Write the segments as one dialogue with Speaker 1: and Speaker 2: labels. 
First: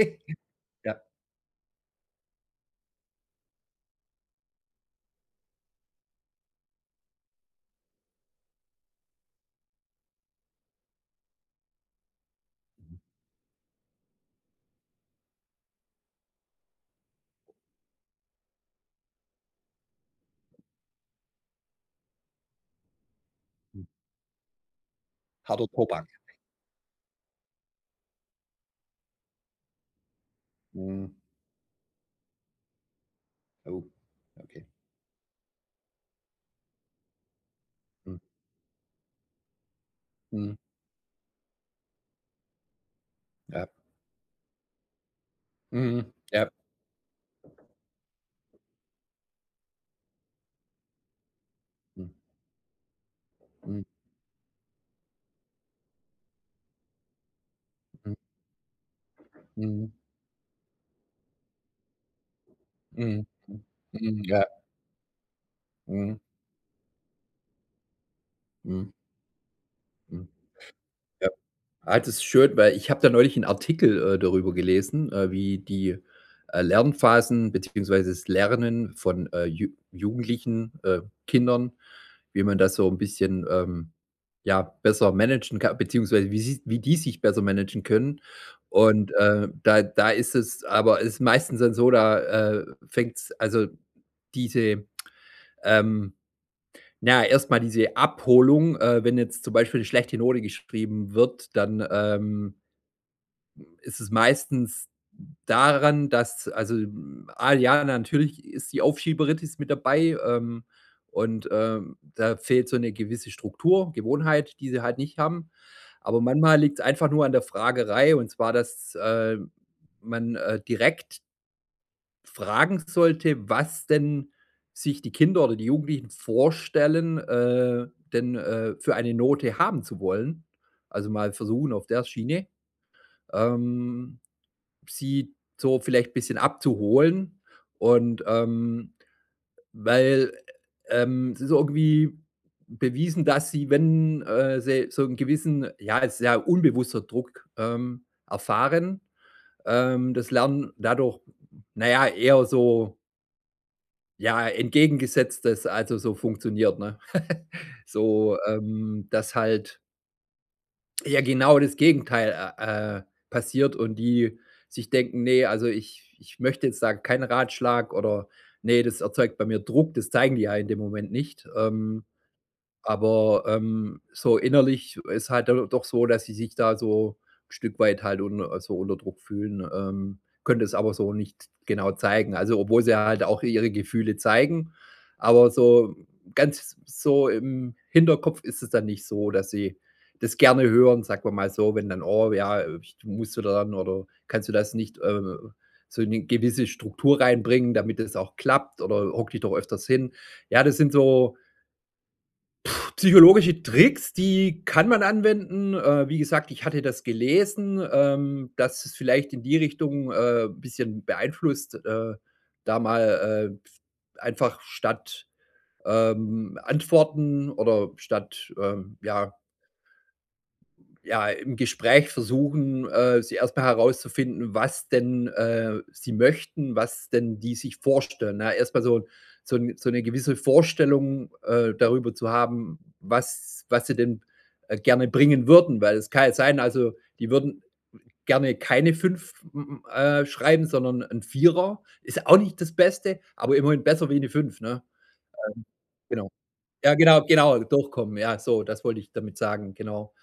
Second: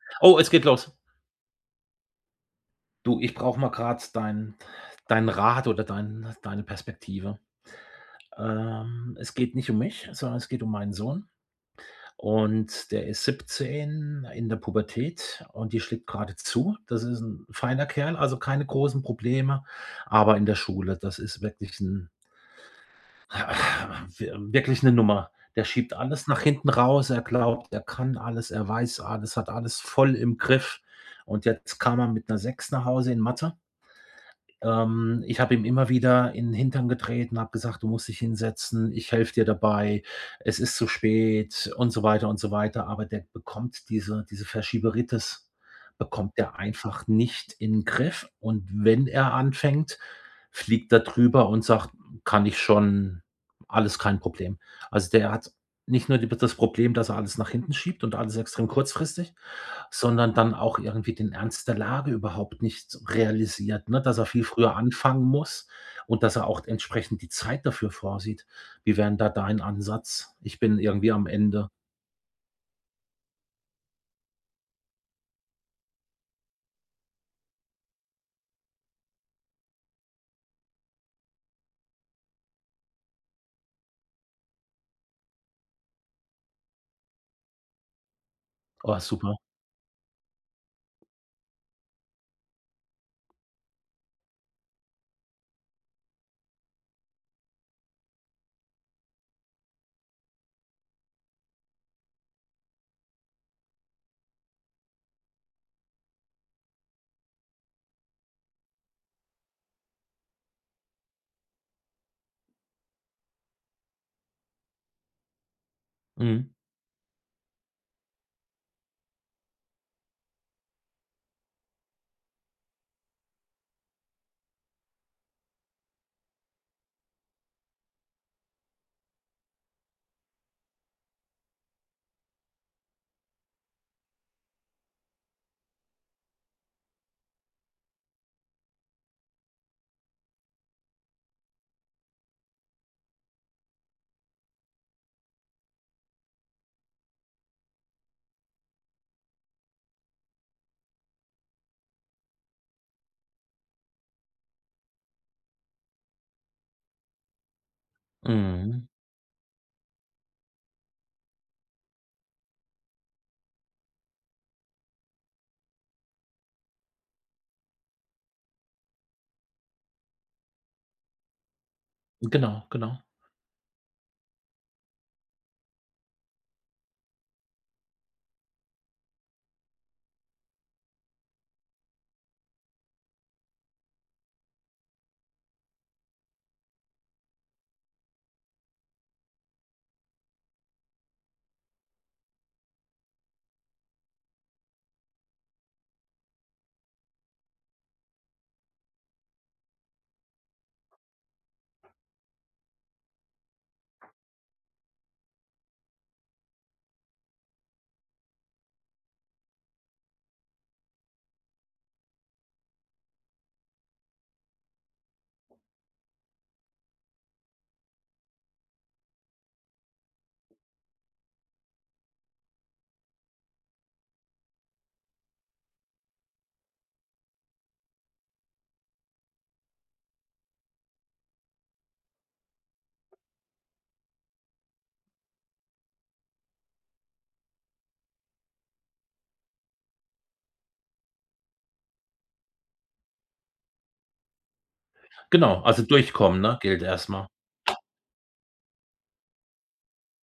Speaker 1: Oh, es geht los.
Speaker 2: Ja.
Speaker 1: Du, ich brauche mal gerade deinen Rat oder deine Perspektive. Es geht nicht um mich, sondern es geht um meinen Sohn, und
Speaker 2: Mhm.
Speaker 1: der ist 17, in der Pubertät, und die schlägt gerade zu. Das ist ein feiner Kerl, also keine großen Probleme, aber in der Schule, das ist wirklich ein
Speaker 2: Hm.
Speaker 1: wirklich eine Nummer. Der
Speaker 2: Harter
Speaker 1: schiebt
Speaker 2: Tobak.
Speaker 1: alles nach hinten raus. Er glaubt, er kann alles, er weiß alles, hat alles voll im Griff,
Speaker 2: Mhm.
Speaker 1: und jetzt kam er mit einer 6 nach Hause in Mathe.
Speaker 2: Oh, okay.
Speaker 1: Ich habe ihm immer wieder in 'n Hintern getreten, habe gesagt: „Du musst
Speaker 2: Mhm.
Speaker 1: dich hinsetzen, ich helfe dir dabei,
Speaker 2: Mhm.
Speaker 1: es ist zu spät“, und so weiter und so weiter. Aber der
Speaker 2: Ja.
Speaker 1: bekommt, diese Verschieberitis
Speaker 2: Mhm.
Speaker 1: bekommt
Speaker 2: Ja.
Speaker 1: der einfach nicht in 'n Griff. Und wenn er anfängt, fliegt er drüber und sagt:
Speaker 2: Mhm.
Speaker 1: „Kann ich schon,
Speaker 2: Mhm.
Speaker 1: alles kein Problem.“ Also, der hat nicht nur die das Problem, dass er alles nach hinten schiebt
Speaker 2: Mhm.
Speaker 1: und alles extrem kurzfristig,
Speaker 2: Mhm.
Speaker 1: sondern dann auch irgendwie den Ernst der Lage überhaupt nicht
Speaker 2: Mhm.
Speaker 1: realisiert, ne, dass
Speaker 2: Mhm.
Speaker 1: er
Speaker 2: Ja.
Speaker 1: viel früher anfangen muss
Speaker 2: Mhm.
Speaker 1: und dass er auch entsprechend die Zeit dafür vorsieht.
Speaker 2: Mhm.
Speaker 1: Wie wären da dein
Speaker 2: Mhm.
Speaker 1: Ansatz? Ich bin irgendwie am
Speaker 2: Ja.
Speaker 1: Ende.
Speaker 2: Ah, das schön, weil ich habe da neulich einen Artikel, darüber gelesen, wie die, Lernphasen beziehungsweise das Lernen von, Ju Jugendlichen, Kindern, wie man das so ein bisschen, ja, besser managen kann beziehungsweise wie die sich besser managen können.
Speaker 1: Oh,
Speaker 2: Und,
Speaker 1: super.
Speaker 2: da ist es aber es ist meistens dann so, da, fängt's also diese, ähm na erstmal diese Abholung, wenn jetzt zum Beispiel eine schlechte Note geschrieben wird, dann, ist es meistens daran, dass also, ah, ja, natürlich ist die Aufschieberitis mit dabei, und, da fehlt so eine gewisse Struktur, Gewohnheit, die sie halt nicht haben. Aber
Speaker 1: Mhm.
Speaker 2: manchmal liegt es einfach nur an der Fragerei und zwar, dass, man, direkt fragen sollte, was denn sich die Kinder oder die Jugendlichen vorstellen, denn, für eine Note haben zu wollen. Also, mal versuchen auf der Schiene. Ähm, sie so vielleicht ein bisschen abzuholen und, weil, es ist irgendwie bewiesen, dass sie, wenn, sie so einen gewissen, ja, es ist ja unbewusster Druck, erfahren, das Lernen dadurch, naja eher so, ja, entgegengesetztes also so funktioniert, ne? So,
Speaker 1: Mhm.
Speaker 2: dass halt ja genau das Gegenteil, passiert und die sich denken: nee also ich möchte jetzt da keinen Ratschlag“ oder nee das erzeugt bei mir Druck.“ Das zeigen die ja in dem Moment nicht.
Speaker 1: Genau, genau.
Speaker 2: Aber, so innerlich ist halt do doch so, dass sie sich da so ein Stück weit halt un so unter Druck fühlen, können das aber so nicht genau zeigen. Also, obwohl sie halt auch ihre Gefühle zeigen, aber so ganz so im Hinterkopf ist es dann nicht so, dass sie das gerne hören, sagen wir mal so, wenn dann: „Oh ja, ich du musst du dann oder kannst du das nicht, so eine gewisse Struktur reinbringen, damit es auch klappt oder hock dich doch öfters hin.“ Ja, das sind so psychologische Tricks, die kann man anwenden. Wie gesagt, ich hatte das gelesen, dass es vielleicht in die Richtung, ein bisschen beeinflusst, da mal, einfach statt, Antworten oder statt, ja, im Gespräch versuchen, sie erstmal herauszufinden, was denn, sie möchten, was denn die sich vorstellen, ne? Erst so so 'n so 'ne gewisse Vorstellung, darüber zu haben, was sie denn, gerne bringen würden, weil es kann ja sein, also, die würden gerne keine 5 m schreiben, sondern ein Vierer ist auch nicht das Beste, aber immerhin besser wie eine fünf, ne?
Speaker 1: Genau,
Speaker 2: Ähm,
Speaker 1: also
Speaker 2: genau.
Speaker 1: durchkommen, ne, gilt
Speaker 2: Ja, genau,
Speaker 1: erstmal.
Speaker 2: genau, durchkommen. Ja, so, das wollte ich damit sagen, genau.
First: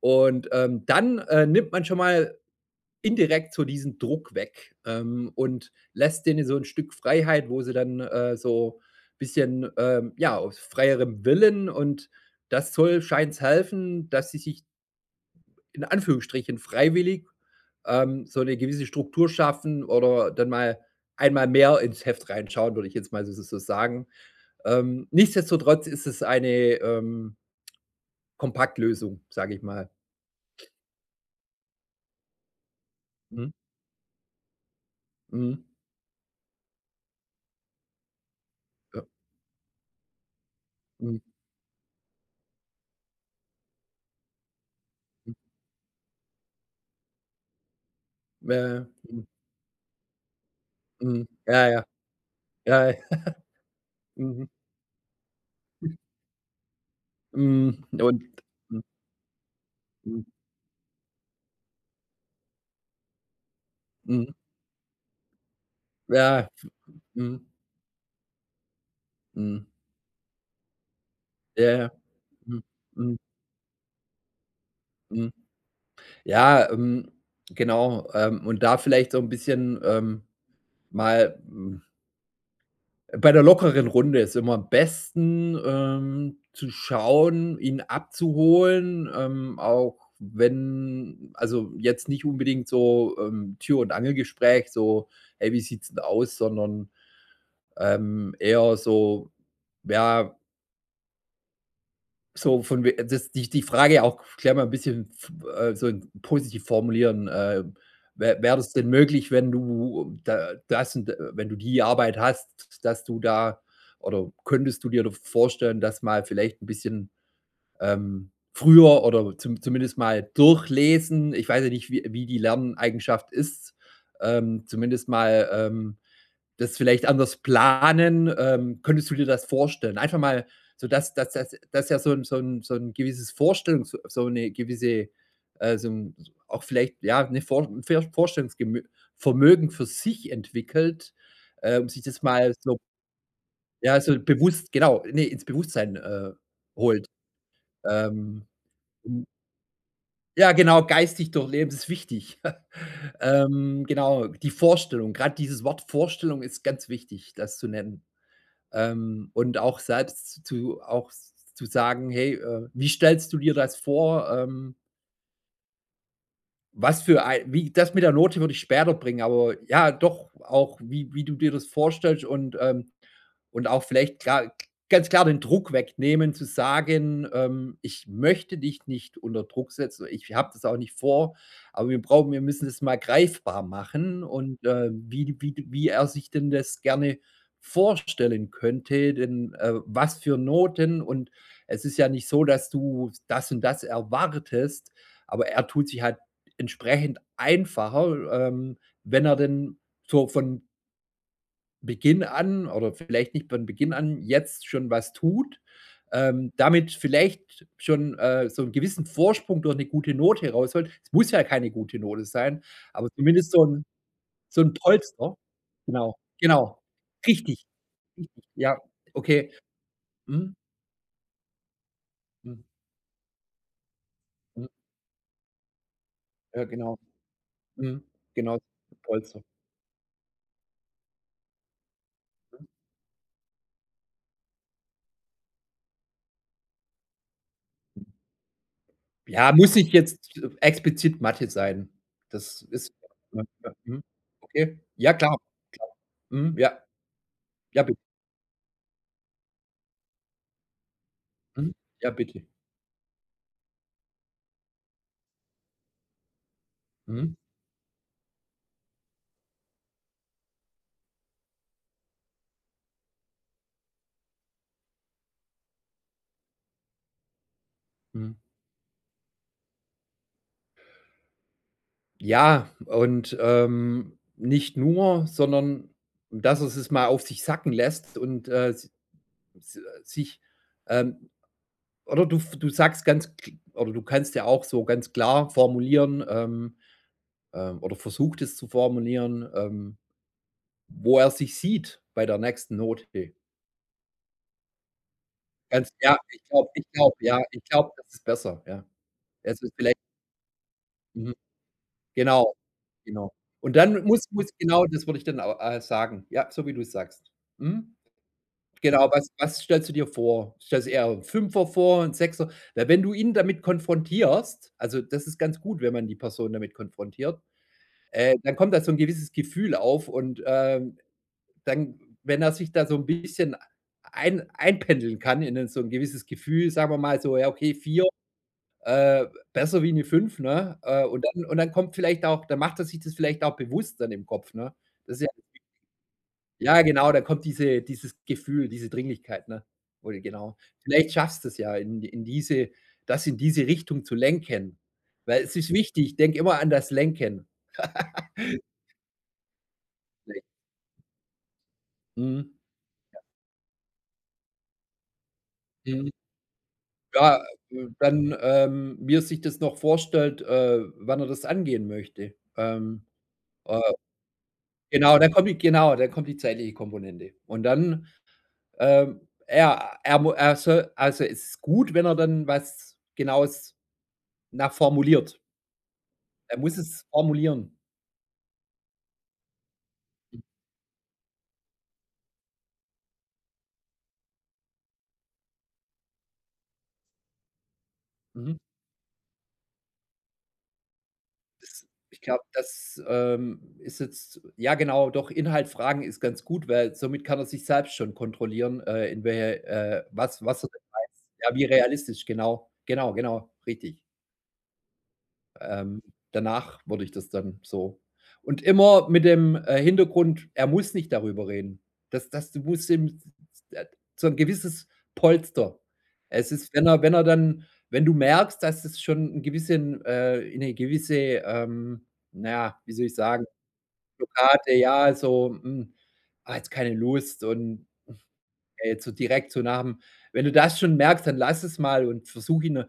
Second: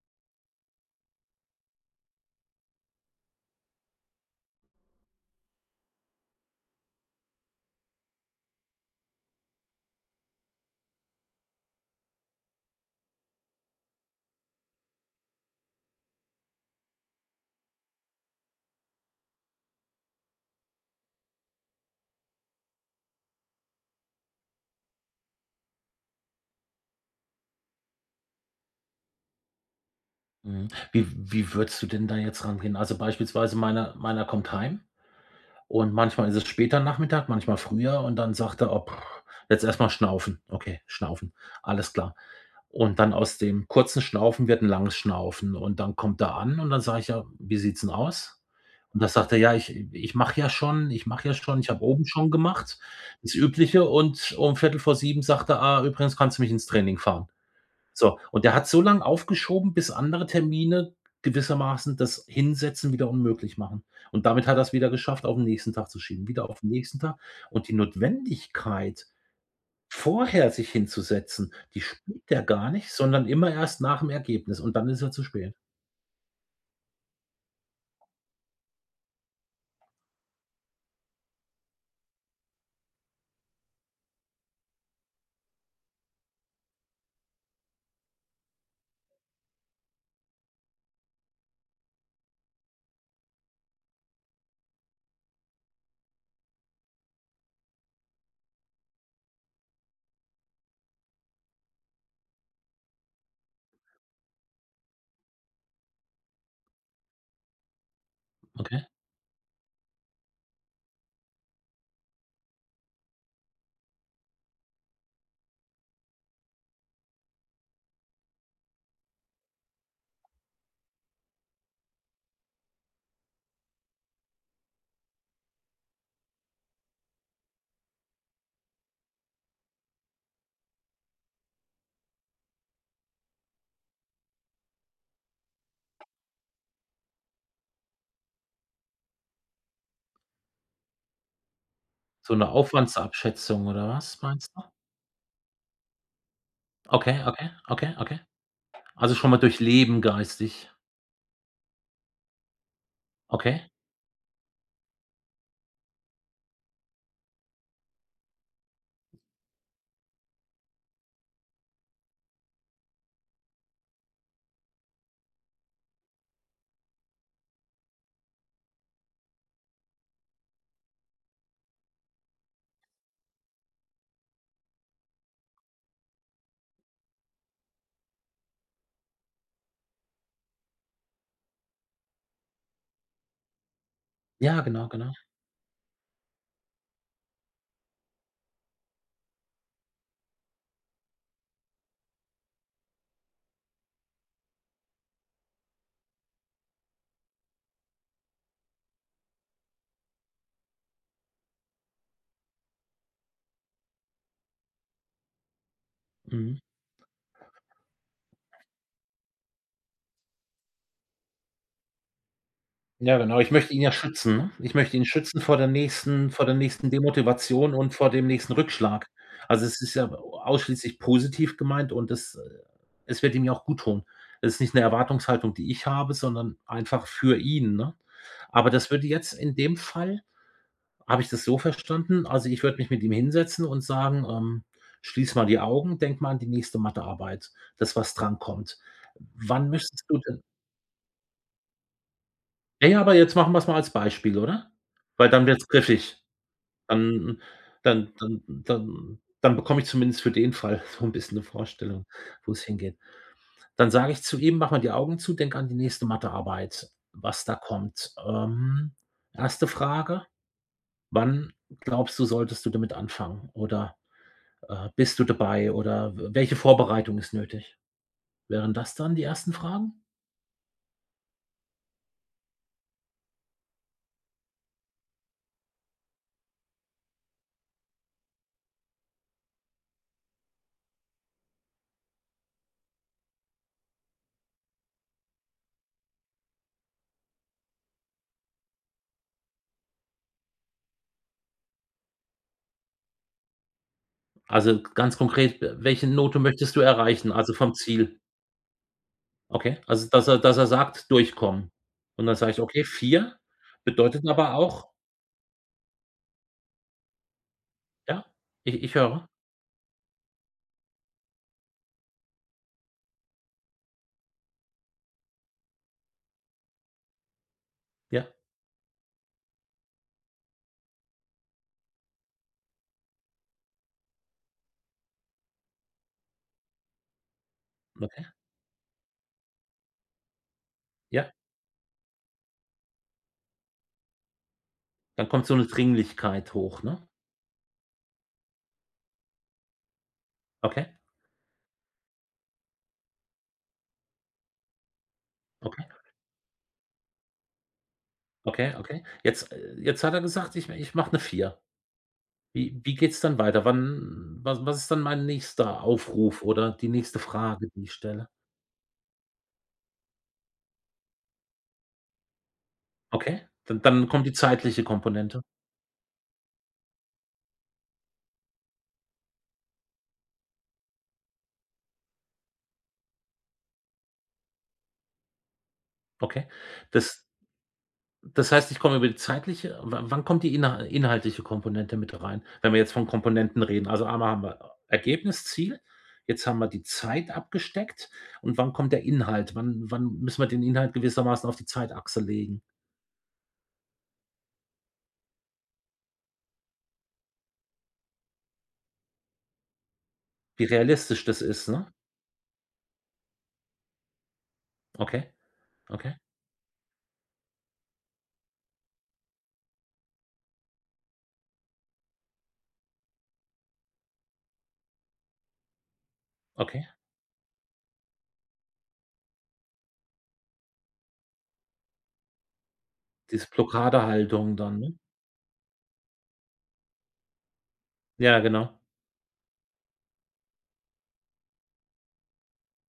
Speaker 2: Und, dann, nimmt man schon mal indirekt so diesen Druck weg, und lässt denen so ein Stück Freiheit, wo sie dann, so ein bisschen, ja, aus freierem Willen und das soll scheint's helfen, dass sie sich in Anführungsstrichen freiwillig, so eine gewisse Struktur schaffen oder dann mal einmal mehr ins Heft reinschauen, würde ich jetzt mal so sagen. Nichtsdestotrotz ist es eine, Kompaktlösung, sage ich mal.
Speaker 1: Mhm. Wie würdest du denn da jetzt rangehen? Also,
Speaker 2: Mhm,
Speaker 1: beispielsweise meiner kommt heim,
Speaker 2: mhm,
Speaker 1: und manchmal ist es später Nachmittag, manchmal früher, und dann sagt er: „Oh,
Speaker 2: ja,
Speaker 1: pff, jetzt erstmal schnaufen. Okay,
Speaker 2: mhm, mhm,
Speaker 1: schnaufen, alles klar.“ Und dann aus dem kurzen Schnaufen wird 'n langes Schnaufen, und dann kommt er an, und dann sage ich: „Ja, wie sieht's 'n aus?“
Speaker 2: ja, ja,
Speaker 1: Und dann sagt er: „Ja, ich
Speaker 2: mhm, mhm,
Speaker 1: mache ja schon,
Speaker 2: ja,
Speaker 1: ich
Speaker 2: ja,
Speaker 1: habe oben schon gemacht.“
Speaker 2: ja, ja,
Speaker 1: Das Übliche, und
Speaker 2: mhm,
Speaker 1: um Viertel vor sieben sagt er: „Ah, übrigens, kannst du mich ins Training fahren.“
Speaker 2: mhm,
Speaker 1: So,
Speaker 2: und
Speaker 1: und der hat so
Speaker 2: mhm,
Speaker 1: lang aufgeschoben, bis
Speaker 2: mhm,
Speaker 1: andere Termine gewissermaßen das Hinsetzen wieder unmöglich machen.
Speaker 2: mhm,
Speaker 1: Und damit hat er's wieder geschafft, auf 'n nächsten Tag zu schieben,
Speaker 2: ja,
Speaker 1: wieder auf 'n nächsten Tag.
Speaker 2: mhm,
Speaker 1: Und die Notwendigkeit,
Speaker 2: mhm,
Speaker 1: vorher sich hinzusetzen,
Speaker 2: ja,
Speaker 1: die
Speaker 2: ja,
Speaker 1: spielt der
Speaker 2: mhm,
Speaker 1: gar nicht,
Speaker 2: mhm,
Speaker 1: sondern immer erst nach dem Ergebnis, und dann ist er zu
Speaker 2: mhm.
Speaker 1: spät.
Speaker 2: Ja, genau, und da vielleicht so 'n bisschen, mal bei der lockeren Runde ist immer am besten, zu schauen, ihn abzuholen, auch wenn also, jetzt nicht unbedingt so, Tür und Angelgespräch, so: „Hey, wie sieht's 'n aus?“, sondern, eher so: „Ja, so von we das die Frage auch vielleicht mal ein bisschen so positiv formulieren. Wäre das
Speaker 1: Okay.
Speaker 2: denn möglich, wenn du da das und wenn du die Arbeit hast, dass du da oder könntest du dir da vorstellen, dass mal vielleicht ein bisschen früher oder zumindest mal durchlesen. Ich weiß ja nicht, wie die Lerneigenschaft ist. Zumindest mal, das vielleicht anders planen. Könntest du dir das vorstellen? Einfach mal so, dass ja so ein gewisses Vorstellung, so eine gewisse, so 'n auch vielleicht, ja, eine Vorstellungsgemö Vermögen für sich entwickelt, um sich das
Speaker 1: So 'ne
Speaker 2: mal so
Speaker 1: Aufwandsabschätzung, oder
Speaker 2: ja, so
Speaker 1: was meinst du?
Speaker 2: bewusst genau, ne, ins Bewusstsein, holt.
Speaker 1: Okay, okay, okay, okay.
Speaker 2: Ähm
Speaker 1: Also schon mal durchleben,
Speaker 2: ja,
Speaker 1: geistig.
Speaker 2: genau, geistig durchleben ist wichtig.
Speaker 1: Okay.
Speaker 2: Genau, die Vorstellung, gerade dieses Wort Vorstellung ist ganz wichtig, das zu nennen. Und auch selbst zu sagen: „Hey, wie stellst du dir das vor?“ was für ein wie das mit der Note würde ich später bringen, aber ja, doch auch, wie du dir das vorstellst und auch vielleicht klar ganz klar den Druck wegnehmen, zu sagen, „Ich möchte dich nicht unter Druck setzen. Ich habe das auch nicht vor, aber wir brauchen wir müssen das mal greifbar machen und,
Speaker 1: Ja, genau, genau.
Speaker 2: wie er sich denn das gerne vorstellen könnte, denn, was für Noten und es ist ja nicht so, dass du das und das erwartest, aber er tut sich halt entsprechend einfacher, wenn er denn so von Beginn an oder vielleicht nicht von Beginn an jetzt schon was tut,
Speaker 1: Mhm.
Speaker 2: damit vielleicht schon, so 'n gewissen Vorsprung durch 'ne gute Note rausholt. Es muss ja keine gute Note sein, aber
Speaker 1: Ja, genau.
Speaker 2: zumindest
Speaker 1: Ich
Speaker 2: so
Speaker 1: möchte ihn
Speaker 2: 'n
Speaker 1: ja schützen, ne?
Speaker 2: so
Speaker 1: Ich
Speaker 2: 'n
Speaker 1: möchte ihn
Speaker 2: Polster.
Speaker 1: schützen vor der
Speaker 2: Genau,
Speaker 1: nächsten vor der
Speaker 2: genau.
Speaker 1: nächsten
Speaker 2: Richtig,
Speaker 1: Demotivation und vor dem
Speaker 2: richtig.
Speaker 1: nächsten
Speaker 2: Ja,
Speaker 1: Rückschlag.
Speaker 2: okay.
Speaker 1: Also, es ist ja
Speaker 2: Mhm,
Speaker 1: ausschließlich positiv gemeint, und das
Speaker 2: mhm,
Speaker 1: es wird ihm ja auch guttun. Es ist
Speaker 2: mhm.
Speaker 1: nicht 'ne Erwartungshaltung, die ich habe, sondern
Speaker 2: Ja, genau.
Speaker 1: einfach für ihn, ne?
Speaker 2: Mhm, genau,
Speaker 1: Aber das würde jetzt
Speaker 2: Polster.
Speaker 1: in dem Fall, habe ich das so verstanden, also, ich würde mich mit ihm hinsetzen und sagen, „Schließ mal die Augen, denk mal an die nächste Mathearbeit, das, was drankommt.“
Speaker 2: Ja,
Speaker 1: Wann
Speaker 2: muss nicht
Speaker 1: müsstest du
Speaker 2: jetzt
Speaker 1: denn,
Speaker 2: explizit Mathe sein. Das
Speaker 1: ja,
Speaker 2: ist
Speaker 1: ja, aber jetzt machen wir es mal als
Speaker 2: mhm.
Speaker 1: Beispiel, oder?
Speaker 2: Okay. Ja,
Speaker 1: Weil
Speaker 2: klar.
Speaker 1: dann wird's griffig.
Speaker 2: Mhm, ja.
Speaker 1: Dann
Speaker 2: Ja, bitte.
Speaker 1: dann bekomme ich zumindest für den Fall so ein bisschen eine
Speaker 2: Mhm.
Speaker 1: Vorstellung,
Speaker 2: Ja, bitte.
Speaker 1: wo es hingeht. Dann sage ich zu ihm: „Mach mal die Augen zu, denk an die nächste Mathearbeit,
Speaker 2: Mhm.
Speaker 1: was da kommt. 1. Frage: Wann glaubst du, solltest du damit anfangen? Oder, bist du dabei, oder w welche Vorbereitung ist nötig?
Speaker 2: Mhm.
Speaker 1: Wären das dann die ersten Fragen?
Speaker 2: Ja, und, nicht nur, sondern dass es es mal auf sich sacken lässt und, s s sich, ähm oder du sagst ganz kl oder du kannst ja auch so ganz klar formulieren, oder versucht es zu formulieren, wo er sich sieht bei der nächsten Note.
Speaker 1: Also, ganz konkret,
Speaker 2: Ganz
Speaker 1: welche
Speaker 2: ja,
Speaker 1: Note
Speaker 2: ich glaube
Speaker 1: möchtest du
Speaker 2: ich glaube,
Speaker 1: erreichen,
Speaker 2: ja.
Speaker 1: also
Speaker 2: Ich
Speaker 1: vom
Speaker 2: glaube, das
Speaker 1: Ziel?
Speaker 2: ist besser, ja. Es ist
Speaker 1: Okay,
Speaker 2: vielleicht
Speaker 1: also dass er sagt:
Speaker 2: mhm,
Speaker 1: „Durchkommen.“ Und dann sage
Speaker 2: genau,
Speaker 1: ich: „Okay,
Speaker 2: genau.
Speaker 1: 4
Speaker 2: Und dann muss
Speaker 1: bedeutet
Speaker 2: muss
Speaker 1: aber
Speaker 2: genau,
Speaker 1: auch“,
Speaker 2: das würde ich dann au sagen. Ja, so wie du sagst. Mhm.
Speaker 1: ja, ich
Speaker 2: Genau, was
Speaker 1: höre.
Speaker 2: was stellst du dir vor? Stellst du eher 'n 5 vor, 'n 6er? Weil wenn du ihn damit konfrontierst also, das ist ganz gut, wenn man die Person damit konfrontiert,
Speaker 1: Ja,
Speaker 2: dann kommt da so 'n gewisses Gefühl auf und, dann wenn er sich da so 'n bisschen einpendeln kann in 'nen so 'n gewisses Gefühl, sagen wir mal so, ja, okay, vier
Speaker 1: okay,
Speaker 2: Äh, besser wie eine fünf ne? Und
Speaker 1: ja.
Speaker 2: dann und dann kommt vielleicht auch dann macht er sich das vielleicht auch bewusst dann im Kopf, ne? Das ist
Speaker 1: Dann
Speaker 2: ja
Speaker 1: kommt so eine Dringlichkeit
Speaker 2: ja
Speaker 1: hoch, ne?
Speaker 2: genau, da kommt dieses Gefühl, diese Dringlichkeit, ne? Oder genau.
Speaker 1: Okay,
Speaker 2: Vielleicht schaffst du's ja in diese Richtung zu lenken, weil es ist
Speaker 1: okay,
Speaker 2: wichtig, denk immer an das Lenken.
Speaker 1: okay, okay. Jetzt, jetzt hat er gesagt: „Ich mache eine vier.“
Speaker 2: Mhm.
Speaker 1: Wie geht's dann weiter? Wann was was ist dann mein nächster
Speaker 2: Mhm.
Speaker 1: Aufruf oder die nächste
Speaker 2: Ja,
Speaker 1: Frage, die ich stelle?
Speaker 2: dann, wie er sich das noch vorstellt, wann er das angehen möchte.
Speaker 1: Okay,
Speaker 2: Äh,
Speaker 1: dann kommt die zeitliche
Speaker 2: genau, dann
Speaker 1: Komponente.
Speaker 2: kommt die genau, dann kommt die zeitliche Komponente. Und dann Ähm, er soll also, es ist gut, wenn er dann was Genaues, nachformuliert.
Speaker 1: Okay.
Speaker 2: Er muss es
Speaker 1: Das
Speaker 2: formulieren.
Speaker 1: das heißt, ich komme über die zeitliche, wa wann kommt die inhaltliche Komponente mit rein, wenn wir jetzt von Komponenten reden? Also einmal haben wir Ergebnis, Ziel, jetzt haben wir die Zeit abgesteckt,
Speaker 2: Mhm.
Speaker 1: und wann kommt der Inhalt? Wann müssen wir den Inhalt gewissermaßen auf die
Speaker 2: Das
Speaker 1: Zeitachse
Speaker 2: ich glaube,
Speaker 1: legen?
Speaker 2: das, ist jetzt ja genau, doch Inhalt fragen ist ganz gut, weil somit kann er sich selbst schon kontrollieren, in welche was
Speaker 1: Wie
Speaker 2: er denn
Speaker 1: realistisch
Speaker 2: weiß.
Speaker 1: das
Speaker 2: Ja, wie
Speaker 1: ist, ne?
Speaker 2: realistisch, genau. Genau, genau, richtig.
Speaker 1: Okay,
Speaker 2: Ähm,
Speaker 1: okay,
Speaker 2: danach wurde ich das dann so. Und immer mit dem, Hintergrund, er muss nicht darüber reden. Das das du musst ihm äh, so ein gewisses Polster. Es ist,
Speaker 1: okay.
Speaker 2: wenn er wenn er dann wenn du merkst, dass es schon ein gewissen in eine gewisse, ähm, na ja, wie soll ich sagen,
Speaker 1: Diese Blockadehaltung
Speaker 2: Blockade,
Speaker 1: dann, ne?
Speaker 2: ja, so, hm: „Ah, jetzt keine Lust“ und
Speaker 1: Ja, genau.
Speaker 2: ja, jetzt so direkt so nach dem wenn du das schon merkst, dann lass es mal und versuch ihn,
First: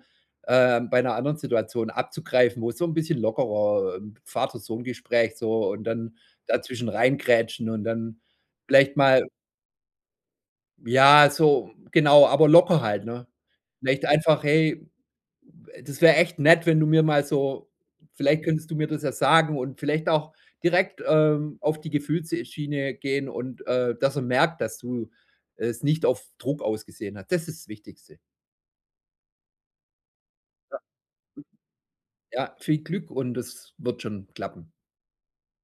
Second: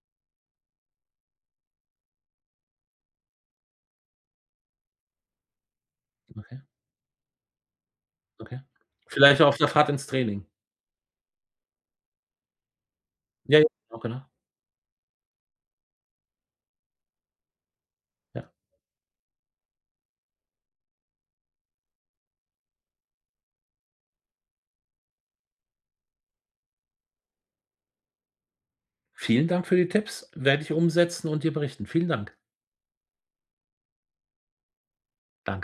Speaker 2: bei 'ner anderen Situation abzugreifen, wo es so 'n bisschen lockerer, Vater-Sohn-Gespräch so und dann
Speaker 1: Okay,
Speaker 2: dazwischen reingrätschen und dann
Speaker 1: okay.
Speaker 2: vielleicht mal
Speaker 1: Vielleicht auch auf der Fahrt ins Training.
Speaker 2: ja, so genau, aber locker halt, ne?
Speaker 1: Ja, ja, genau,
Speaker 2: Vielleicht
Speaker 1: genau.
Speaker 2: einfach: „Hey, das wäre echt nett, wenn du mir mal so vielleicht Mhm.
Speaker 1: Ja.
Speaker 2: könntest du mir das ja sagen und vielleicht auch direkt, auf die Gefühlsschiene gehen und, dass er merkt, dass du es nicht auf Druck ausgesehen hast. Das ist das Wichtigste.
Speaker 1: Vielen Dank für die Tipps, werde ich umsetzen und dir berichten. Vielen Dank.
Speaker 2: Ja, viel Glück und das wird schon klappen.
Speaker 1: Danke.